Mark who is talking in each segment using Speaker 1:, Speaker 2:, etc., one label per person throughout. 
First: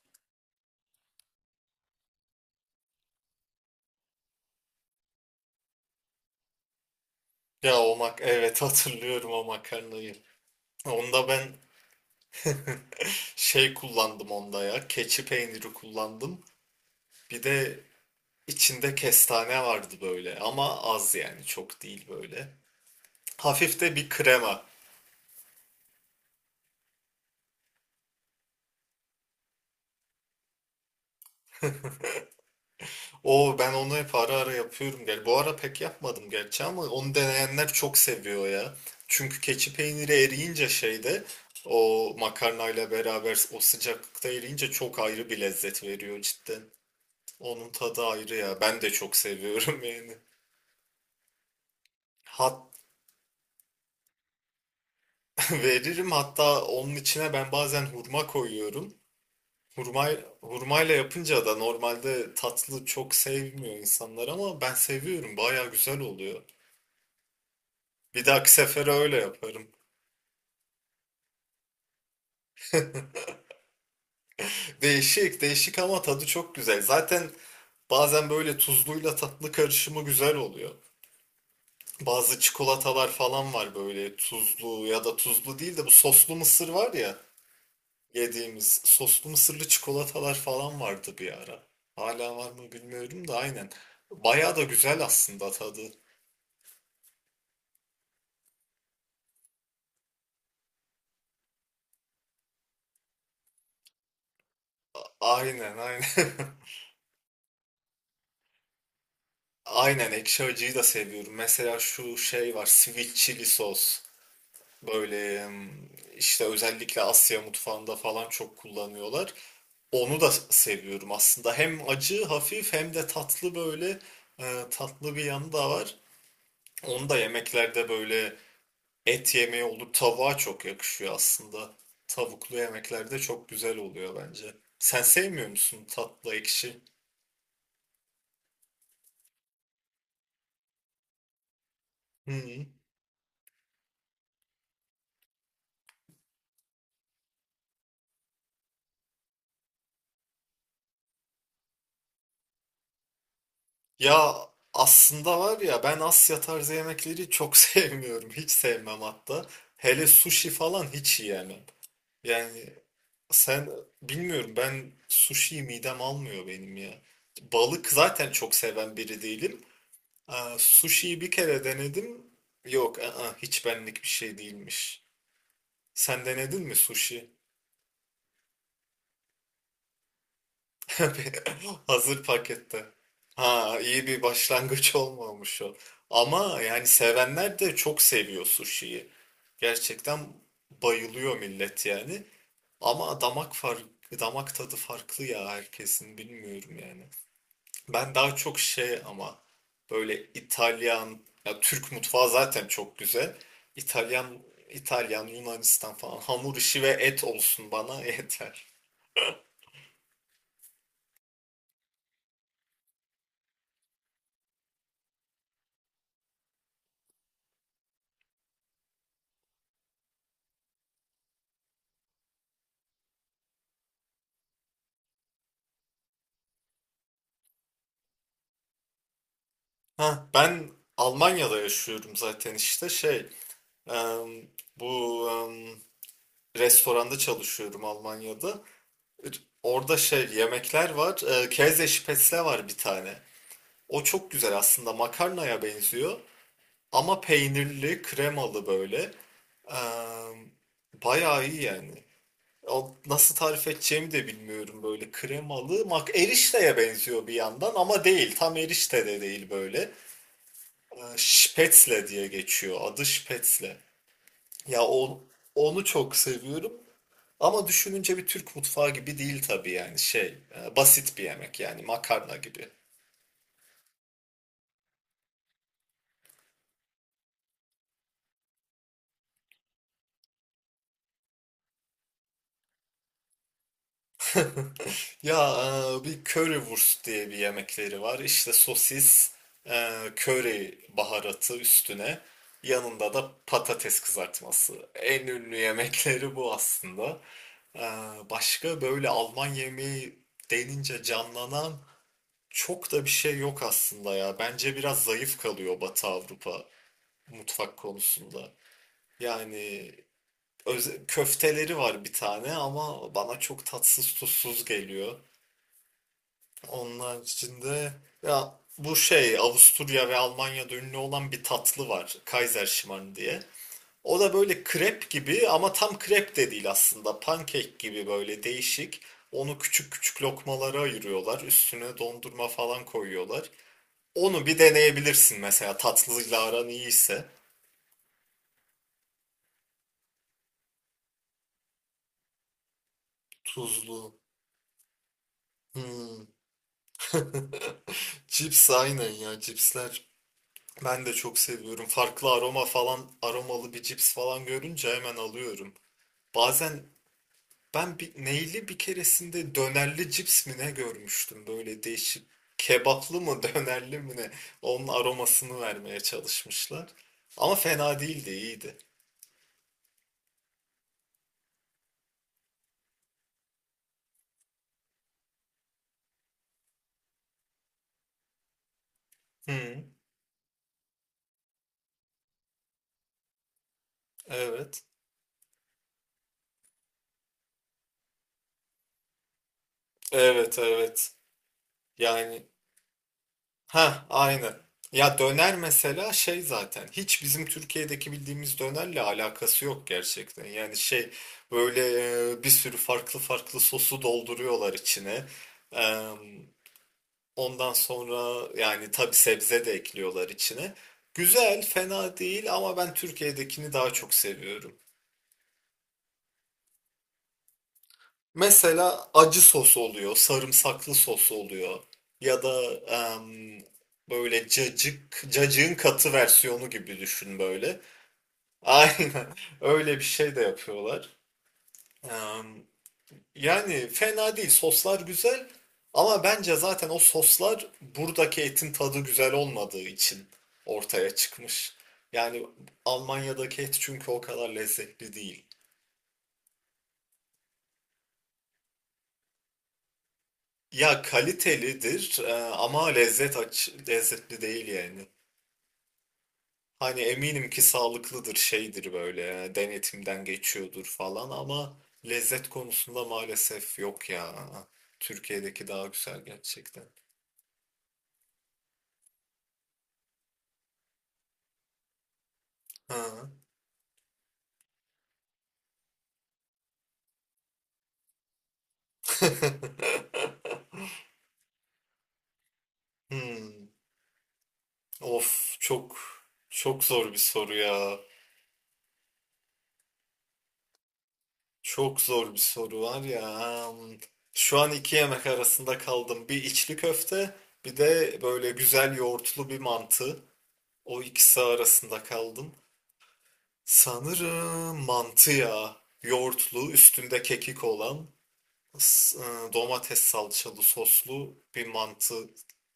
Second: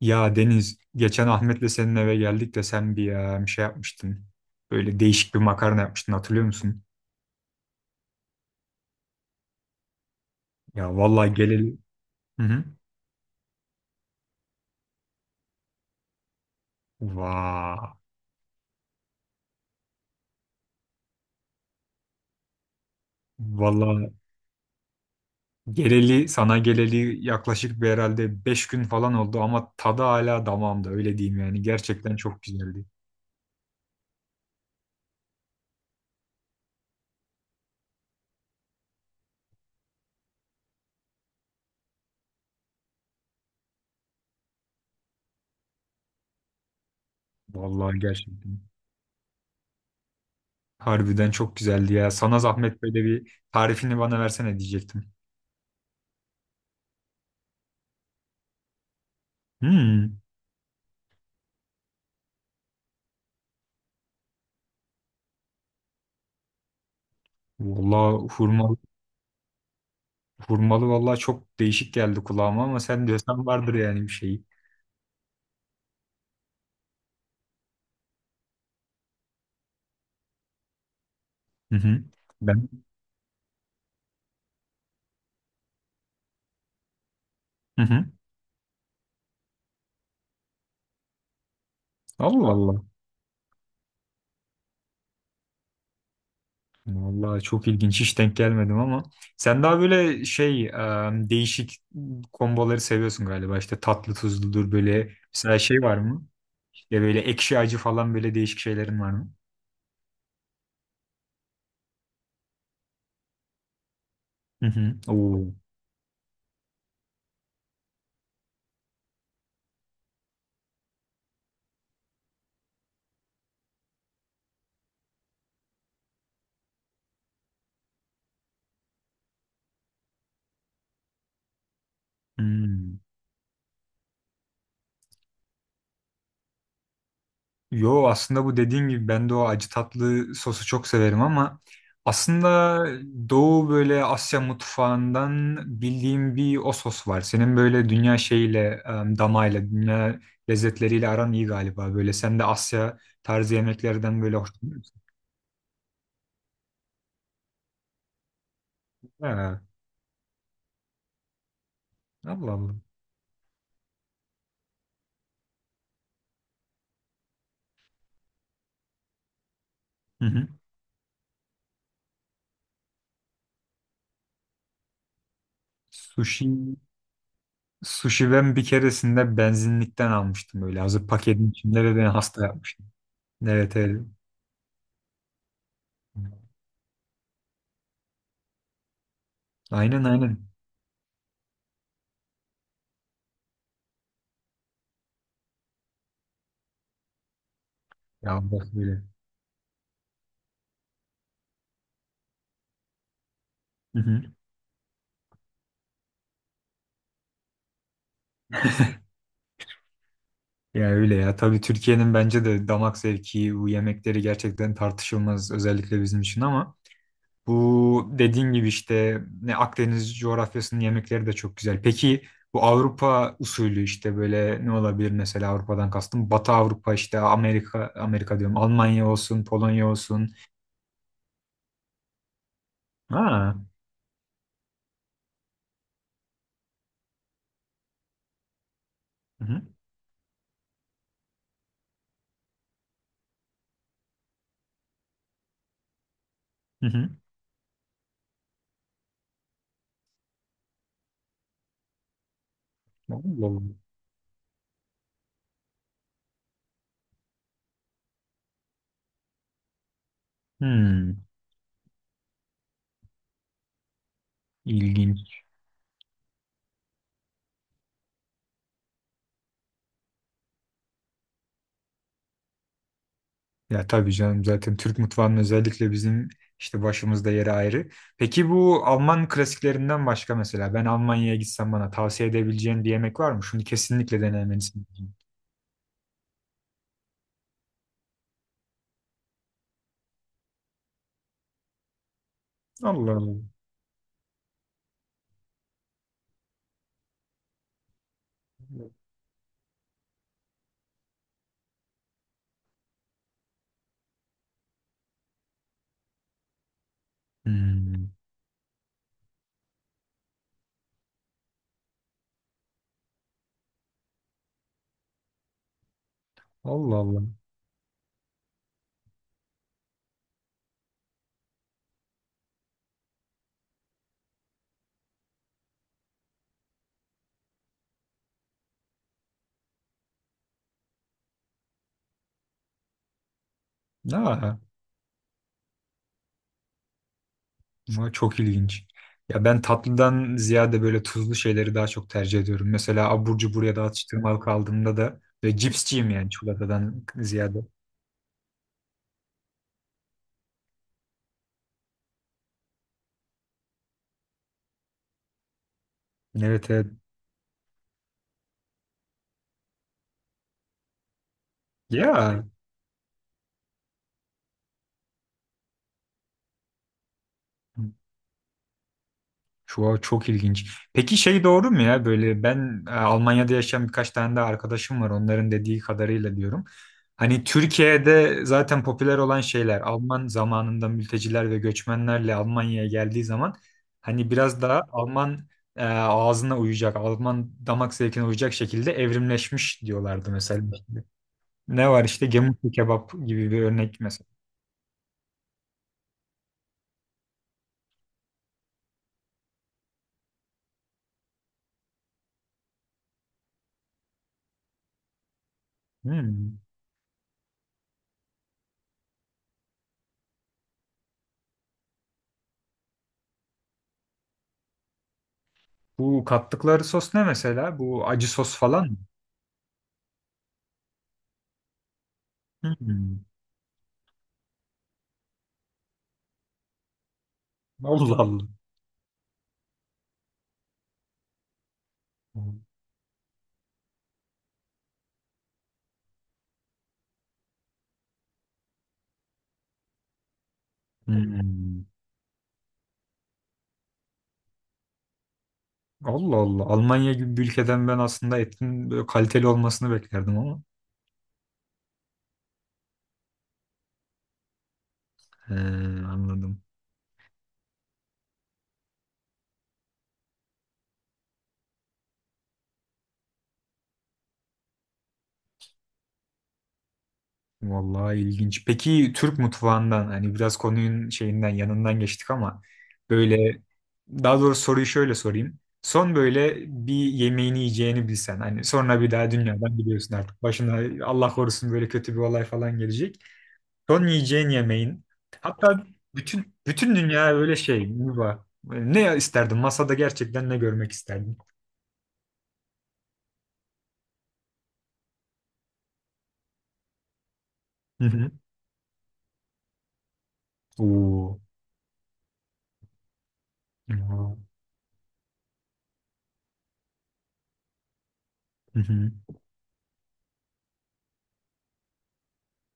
Speaker 1: Ya Deniz, geçen Ahmet'le senin eve geldik de sen bir şey yapmıştın. Böyle değişik bir makarna yapmıştın, hatırlıyor musun?
Speaker 2: Ya o mak evet hatırlıyorum o makarnayı.
Speaker 1: Ya
Speaker 2: Onda
Speaker 1: vallahi
Speaker 2: ben
Speaker 1: geleli... Hı hı.
Speaker 2: şey kullandım onda ya. Keçi peyniri kullandım. Bir de
Speaker 1: Vaa.
Speaker 2: içinde kestane vardı böyle ama az yani çok değil böyle. Hafif de bir
Speaker 1: Vallahi
Speaker 2: krema.
Speaker 1: sana geleli yaklaşık bir, herhalde 5 gün falan oldu ama tadı hala damağımda, öyle diyeyim yani. Gerçekten çok güzeldi.
Speaker 2: O ben onu hep ara ara yapıyorum. Gel bu ara pek yapmadım gerçi ama onu deneyenler çok seviyor ya. Çünkü keçi peyniri eriyince şeyde o makarnayla beraber o sıcaklıkta eriyince çok ayrı bir lezzet veriyor cidden. Onun
Speaker 1: Vallahi
Speaker 2: tadı ayrı
Speaker 1: gerçekten.
Speaker 2: ya. Ben de çok seviyorum yani.
Speaker 1: Harbiden çok güzeldi ya. Sana
Speaker 2: Hat
Speaker 1: zahmet, böyle bir tarifini bana versene diyecektim.
Speaker 2: veririm, hatta onun içine ben bazen hurma koyuyorum. Hurma
Speaker 1: Hmm.
Speaker 2: hurmayla yapınca da normalde tatlı çok sevmiyor insanlar ama ben seviyorum. Baya güzel oluyor. Bir
Speaker 1: Vallahi
Speaker 2: dahaki
Speaker 1: hurma.
Speaker 2: sefere öyle yaparım.
Speaker 1: Hurmalı vallahi çok değişik geldi kulağıma ama sen diyorsan vardır yani bir şeyi.
Speaker 2: Değişik, değişik ama tadı çok güzel. Zaten bazen böyle tuzluyla tatlı karışımı güzel oluyor.
Speaker 1: Hı hı.
Speaker 2: Bazı
Speaker 1: Ben,
Speaker 2: çikolatalar falan var, böyle tuzlu ya da tuzlu değil de bu soslu mısır var ya.
Speaker 1: hı hı.
Speaker 2: Yediğimiz soslu mısırlı çikolatalar falan vardı bir ara. Hala
Speaker 1: Allah
Speaker 2: var mı
Speaker 1: Allah.
Speaker 2: bilmiyorum da, aynen. Bayağı da güzel aslında tadı.
Speaker 1: Vallahi çok ilginç, hiç denk gelmedim ama sen daha böyle değişik komboları seviyorsun galiba. İşte tatlı tuzludur, böyle mesela
Speaker 2: Aynen,
Speaker 1: şey var
Speaker 2: aynen.
Speaker 1: mı? İşte böyle ekşi acı falan, böyle değişik şeylerin var mı?
Speaker 2: Aynen, ekşi acıyı da seviyorum. Mesela şu şey var, sweet chili sos.
Speaker 1: Hı hı.
Speaker 2: Böyle
Speaker 1: Oo.
Speaker 2: işte özellikle Asya mutfağında falan çok kullanıyorlar. Onu da seviyorum aslında. Hem acı hafif hem de tatlı böyle, tatlı bir yanı da var. Onu da yemeklerde böyle et yemeği olur. Tavuğa çok yakışıyor aslında. Tavuklu
Speaker 1: Hmm.
Speaker 2: yemekler de çok güzel oluyor bence. Sen sevmiyor musun tatlı ekşi?
Speaker 1: Yo, aslında bu dediğin gibi ben de o acı tatlı sosu çok severim ama
Speaker 2: Hı hı.
Speaker 1: aslında Doğu, böyle Asya mutfağından bildiğim bir o sos var. Senin böyle dünya damağıyla, dünya lezzetleriyle aran iyi galiba. Böyle sen de Asya tarzı yemeklerden
Speaker 2: Ya
Speaker 1: böyle hoşlanıyorsun.
Speaker 2: aslında var ya, ben Asya tarzı yemekleri çok sevmiyorum. Hiç sevmem hatta.
Speaker 1: Ha,
Speaker 2: Hele sushi falan hiç yiyemem.
Speaker 1: Allah
Speaker 2: Yani
Speaker 1: Allah.
Speaker 2: sen, bilmiyorum, ben sushi midem almıyor benim ya. Balık zaten çok seven biri değilim.
Speaker 1: Hı hı.
Speaker 2: Aa, sushi'yi bir kere denedim. Yok, aa, hiç benlik bir şey değilmiş. Sen
Speaker 1: Sushi,
Speaker 2: denedin mi sushi?
Speaker 1: sushi ben bir keresinde benzinlikten almıştım, böyle hazır paketin içinde, ve beni
Speaker 2: Hazır
Speaker 1: hasta yapmıştı.
Speaker 2: pakette.
Speaker 1: Evet
Speaker 2: Ha,
Speaker 1: evet.
Speaker 2: iyi bir başlangıç olmamış o. Ama yani sevenler de çok seviyor sushi'yi.
Speaker 1: Aynen
Speaker 2: Gerçekten
Speaker 1: aynen.
Speaker 2: bayılıyor millet yani. Ama damak farkı, damak tadı farklı ya herkesin, bilmiyorum yani. Ben daha
Speaker 1: Ya
Speaker 2: çok
Speaker 1: bak
Speaker 2: şey
Speaker 1: böyle.
Speaker 2: ama böyle İtalyan, ya Türk mutfağı zaten çok güzel.
Speaker 1: Hı hı.
Speaker 2: İtalyan, İtalyan, Yunanistan falan, hamur işi ve et olsun bana yeter.
Speaker 1: Ya öyle ya. Tabii Türkiye'nin bence de damak zevki, bu yemekleri gerçekten tartışılmaz, özellikle bizim için, ama bu dediğin gibi işte ne Akdeniz coğrafyasının yemekleri de çok güzel. Peki bu Avrupa usulü işte böyle ne olabilir, mesela Avrupa'dan kastım? Batı Avrupa, işte Amerika diyorum. Almanya olsun, Polonya
Speaker 2: Ha,
Speaker 1: olsun.
Speaker 2: ben Almanya'da yaşıyorum zaten, işte şey
Speaker 1: Ha.
Speaker 2: em, bu restoranda çalışıyorum Almanya'da. R-
Speaker 1: Hı hı.
Speaker 2: Orada şey yemekler var. Käse Spätzle var bir tane. O çok güzel aslında, makarnaya benziyor
Speaker 1: Hı hı.
Speaker 2: ama peynirli, kremalı böyle. Em, bayağı iyi yani. O
Speaker 1: Allah
Speaker 2: nasıl tarif
Speaker 1: Allah.
Speaker 2: edeceğimi de bilmiyorum, böyle kremalı. Mak erişteye benziyor bir yandan ama değil. Tam erişte de değil böyle.
Speaker 1: Hmm.
Speaker 2: Spätzle diye geçiyor. Adı Spätzle. Ya o,
Speaker 1: İlginç.
Speaker 2: onu çok seviyorum. Ama düşününce bir Türk mutfağı gibi değil tabii, yani şey basit bir yemek yani, makarna gibi.
Speaker 1: Ya tabii canım, zaten Türk mutfağının özellikle bizim işte başımızda yeri ayrı. Peki bu Alman klasiklerinden başka mesela, ben Almanya'ya gitsem bana tavsiye edebileceğin bir yemek var mı? Şunu kesinlikle denemelisin.
Speaker 2: Ya bir currywurst diye bir yemekleri var. İşte sosis, köri baharatı üstüne, yanında
Speaker 1: Allah
Speaker 2: da
Speaker 1: Allah.
Speaker 2: patates kızartması. En ünlü yemekleri bu aslında. E, başka böyle Alman yemeği denince canlanan çok da bir şey yok aslında ya. Bence biraz zayıf kalıyor Batı Avrupa mutfak
Speaker 1: Hmm.
Speaker 2: konusunda. Yani öz- köfteleri var bir tane ama bana çok tatsız tuzsuz geliyor.
Speaker 1: Allah
Speaker 2: Onun
Speaker 1: Allah.
Speaker 2: içinde ya bu şey, Avusturya ve Almanya'da ünlü olan bir tatlı var. Kaiserschmarrn diye. O da böyle krep gibi ama tam krep de değil aslında. Pankek gibi böyle değişik. Onu küçük küçük lokmalara ayırıyorlar. Üstüne dondurma falan koyuyorlar. Onu
Speaker 1: Aa,
Speaker 2: bir deneyebilirsin mesela, tatlıyla aran iyiyse.
Speaker 1: bu çok ilginç. Ya ben tatlıdan ziyade böyle tuzlu şeyleri daha çok tercih ediyorum. Mesela abur cubur ya da
Speaker 2: Tuzlu.
Speaker 1: atıştırmalık aldığımda da, ve cipsçiyim
Speaker 2: Hmm.
Speaker 1: yani, çikolatadan ziyade.
Speaker 2: Cips, aynen ya, cipsler. Ben de çok seviyorum. Farklı aroma falan, aromalı bir cips falan görünce hemen alıyorum.
Speaker 1: Evet
Speaker 2: Bazen
Speaker 1: evet.
Speaker 2: ben bir, neyli, bir keresinde dönerli cips mi ne görmüştüm, böyle değişik.
Speaker 1: Ya.
Speaker 2: Kebaplı mı dönerli mi ne? Onun aromasını vermeye çalışmışlar. Ama fena değildi, iyiydi.
Speaker 1: Çok, çok ilginç. Peki şey doğru mu ya, böyle ben Almanya'da yaşayan birkaç tane de arkadaşım var, onların dediği kadarıyla diyorum. Hani Türkiye'de zaten popüler olan şeyler
Speaker 2: Hı,
Speaker 1: Alman zamanında mülteciler ve göçmenlerle Almanya'ya geldiği zaman, hani biraz
Speaker 2: evet.
Speaker 1: daha Alman ağzına uyacak, Alman damak zevkine uyacak şekilde evrimleşmiş diyorlardı
Speaker 2: Evet,
Speaker 1: mesela. İşte
Speaker 2: evet.
Speaker 1: ne var işte
Speaker 2: Yani,
Speaker 1: gemutlu kebap gibi bir örnek
Speaker 2: ha,
Speaker 1: mesela.
Speaker 2: aynı. Ya döner mesela şey, zaten hiç bizim Türkiye'deki bildiğimiz dönerle alakası yok gerçekten. Yani şey böyle bir sürü farklı farklı sosu dolduruyorlar içine. Eee,
Speaker 1: Hmm.
Speaker 2: Ondan sonra yani tabii sebze de ekliyorlar içine. Güzel, fena değil ama ben Türkiye'dekini daha çok seviyorum.
Speaker 1: Bu kattıkları sos ne mesela? Bu acı sos falan mı?
Speaker 2: Mesela acı sos oluyor, sarımsaklı sos oluyor ya da
Speaker 1: Hmm.
Speaker 2: em, böyle cacık, cacığın katı versiyonu gibi düşün böyle.
Speaker 1: Allah Allah.
Speaker 2: Aynen öyle bir şey de yapıyorlar. Em, yani fena değil, soslar güzel ama bence zaten o soslar buradaki etin tadı güzel olmadığı için ortaya çıkmış.
Speaker 1: Hmm.
Speaker 2: Yani Almanya'daki et çünkü o kadar lezzetli değil.
Speaker 1: Allah Allah. Almanya gibi bir ülkeden ben aslında etin böyle kaliteli olmasını beklerdim ama.
Speaker 2: Ya kalitelidir ama lezzet, aç, lezzetli değil yani.
Speaker 1: He, anladım.
Speaker 2: Hani eminim ki sağlıklıdır, şeydir, böyle denetimden geçiyordur falan ama lezzet konusunda maalesef yok ya. Türkiye'deki daha güzel gerçekten.
Speaker 1: Vallahi ilginç. Peki Türk mutfağından, hani biraz konunun şeyinden yanından geçtik ama,
Speaker 2: Ha.
Speaker 1: böyle, daha doğrusu soruyu şöyle sorayım. Son böyle bir yemeğini yiyeceğini bilsen, hani sonra bir daha dünyadan, biliyorsun artık başına Allah korusun böyle kötü bir olay falan gelecek.
Speaker 2: Hmm.
Speaker 1: Son yiyeceğin yemeğin.
Speaker 2: Of
Speaker 1: Hatta
Speaker 2: çok,
Speaker 1: bütün
Speaker 2: çok
Speaker 1: bütün
Speaker 2: zor bir
Speaker 1: dünya
Speaker 2: soru
Speaker 1: öyle şey,
Speaker 2: ya.
Speaker 1: yuva. Ne isterdin? Masada gerçekten ne görmek isterdin?
Speaker 2: Çok zor bir soru var ya. Hmm. Şu an iki yemek arasında kaldım. Bir içli köfte, bir
Speaker 1: Hı
Speaker 2: de
Speaker 1: hı.
Speaker 2: böyle güzel yoğurtlu bir mantı. O
Speaker 1: Oo.
Speaker 2: ikisi arasında kaldım.
Speaker 1: Oo.
Speaker 2: Sanırım mantı ya. Yoğurtlu, üstünde kekik olan,
Speaker 1: Hı hı.
Speaker 2: s- domates salçalı soslu bir mantı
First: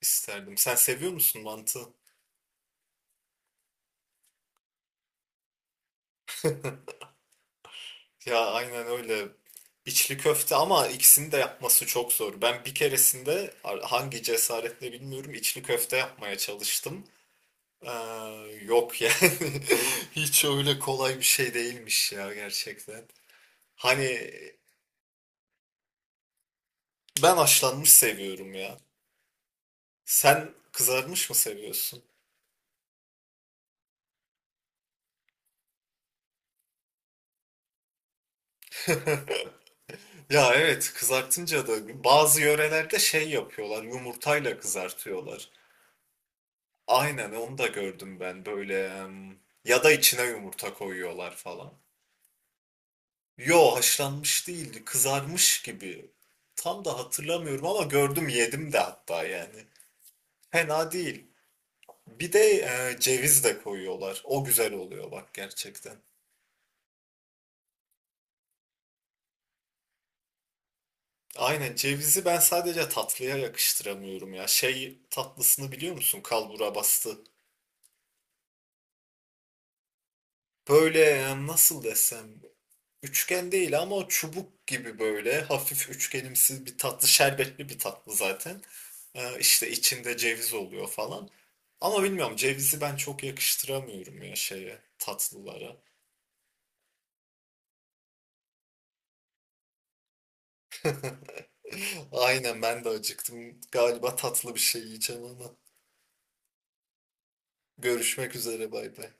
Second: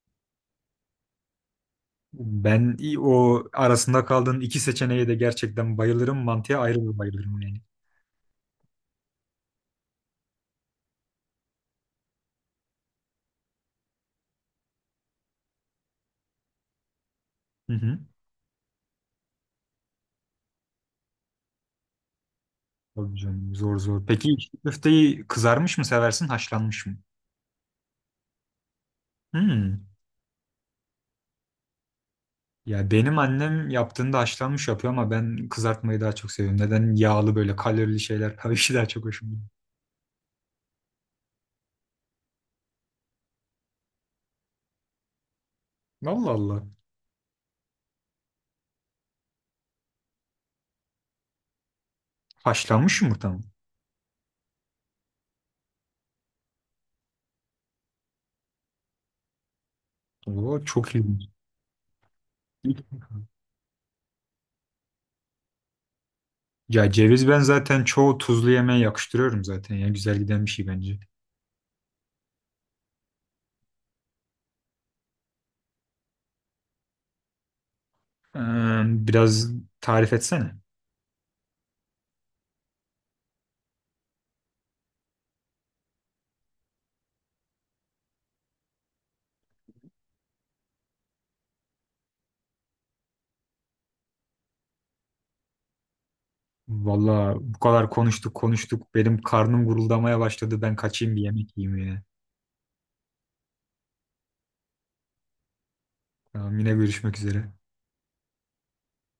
Speaker 2: isterdim. Sen seviyor musun mantı?
Speaker 1: O arasında kaldığın iki seçeneğe de gerçekten bayılırım. Mantıya ayrı bir bayılırım yani.
Speaker 2: Ya aynen öyle. İçli köfte, ama ikisini de yapması çok zor. Ben bir keresinde ar- hangi cesaretle bilmiyorum, içli köfte yapmaya çalıştım.
Speaker 1: Hı
Speaker 2: Ee,
Speaker 1: hı.
Speaker 2: yok yani. Hiç öyle kolay bir şey değilmiş ya gerçekten.
Speaker 1: Tabii canım, zor zor. Peki
Speaker 2: Hani
Speaker 1: içli köfteyi kızarmış mı seversin, haşlanmış mı?
Speaker 2: ben haşlanmış seviyorum ya.
Speaker 1: Hmm.
Speaker 2: Sen kızarmış mı seviyorsun?
Speaker 1: Ya benim annem yaptığında haşlanmış yapıyor ama ben kızartmayı daha çok seviyorum. Neden, yağlı böyle kalorili şeyler tabii ki daha çok hoşuma gidiyor.
Speaker 2: Ya evet, kızartınca da bazı yörelerde şey yapıyorlar, yumurtayla kızartıyorlar.
Speaker 1: Allah Allah.
Speaker 2: Aynen, onu da gördüm ben böyle ya da içine yumurta koyuyorlar falan.
Speaker 1: Haşlanmış yumurta mı?
Speaker 2: Yo, haşlanmış değildi, kızarmış gibi. Tam da hatırlamıyorum ama gördüm, yedim de hatta yani.
Speaker 1: Oo,
Speaker 2: Fena
Speaker 1: çok
Speaker 2: değil.
Speaker 1: ilginç.
Speaker 2: Bir de ceviz de koyuyorlar. O güzel oluyor bak, gerçekten.
Speaker 1: Ya ceviz, ben zaten çoğu tuzlu yemeğe yakıştırıyorum zaten ya. Güzel giden bir şey bence.
Speaker 2: Aynen, cevizi ben sadece tatlıya yakıştıramıyorum ya. Şey tatlısını biliyor musun? Kalbura bastı.
Speaker 1: Ee, Biraz tarif etsene.
Speaker 2: Böyle nasıl desem, üçgen değil ama o çubuk gibi, böyle hafif üçgenimsi bir tatlı, şerbetli bir tatlı zaten. İşte içinde ceviz oluyor falan. Ama bilmiyorum, cevizi ben çok yakıştıramıyorum ya şeye, tatlılara.
Speaker 1: Valla bu kadar konuştuk konuştuk. Benim karnım guruldamaya başladı. Ben kaçayım, bir yemek yiyeyim yine.
Speaker 2: Aynen, ben de acıktım. Galiba tatlı bir şey yiyeceğim ama.
Speaker 1: Tamam, yine görüşmek üzere.
Speaker 2: Görüşmek üzere, bay bay.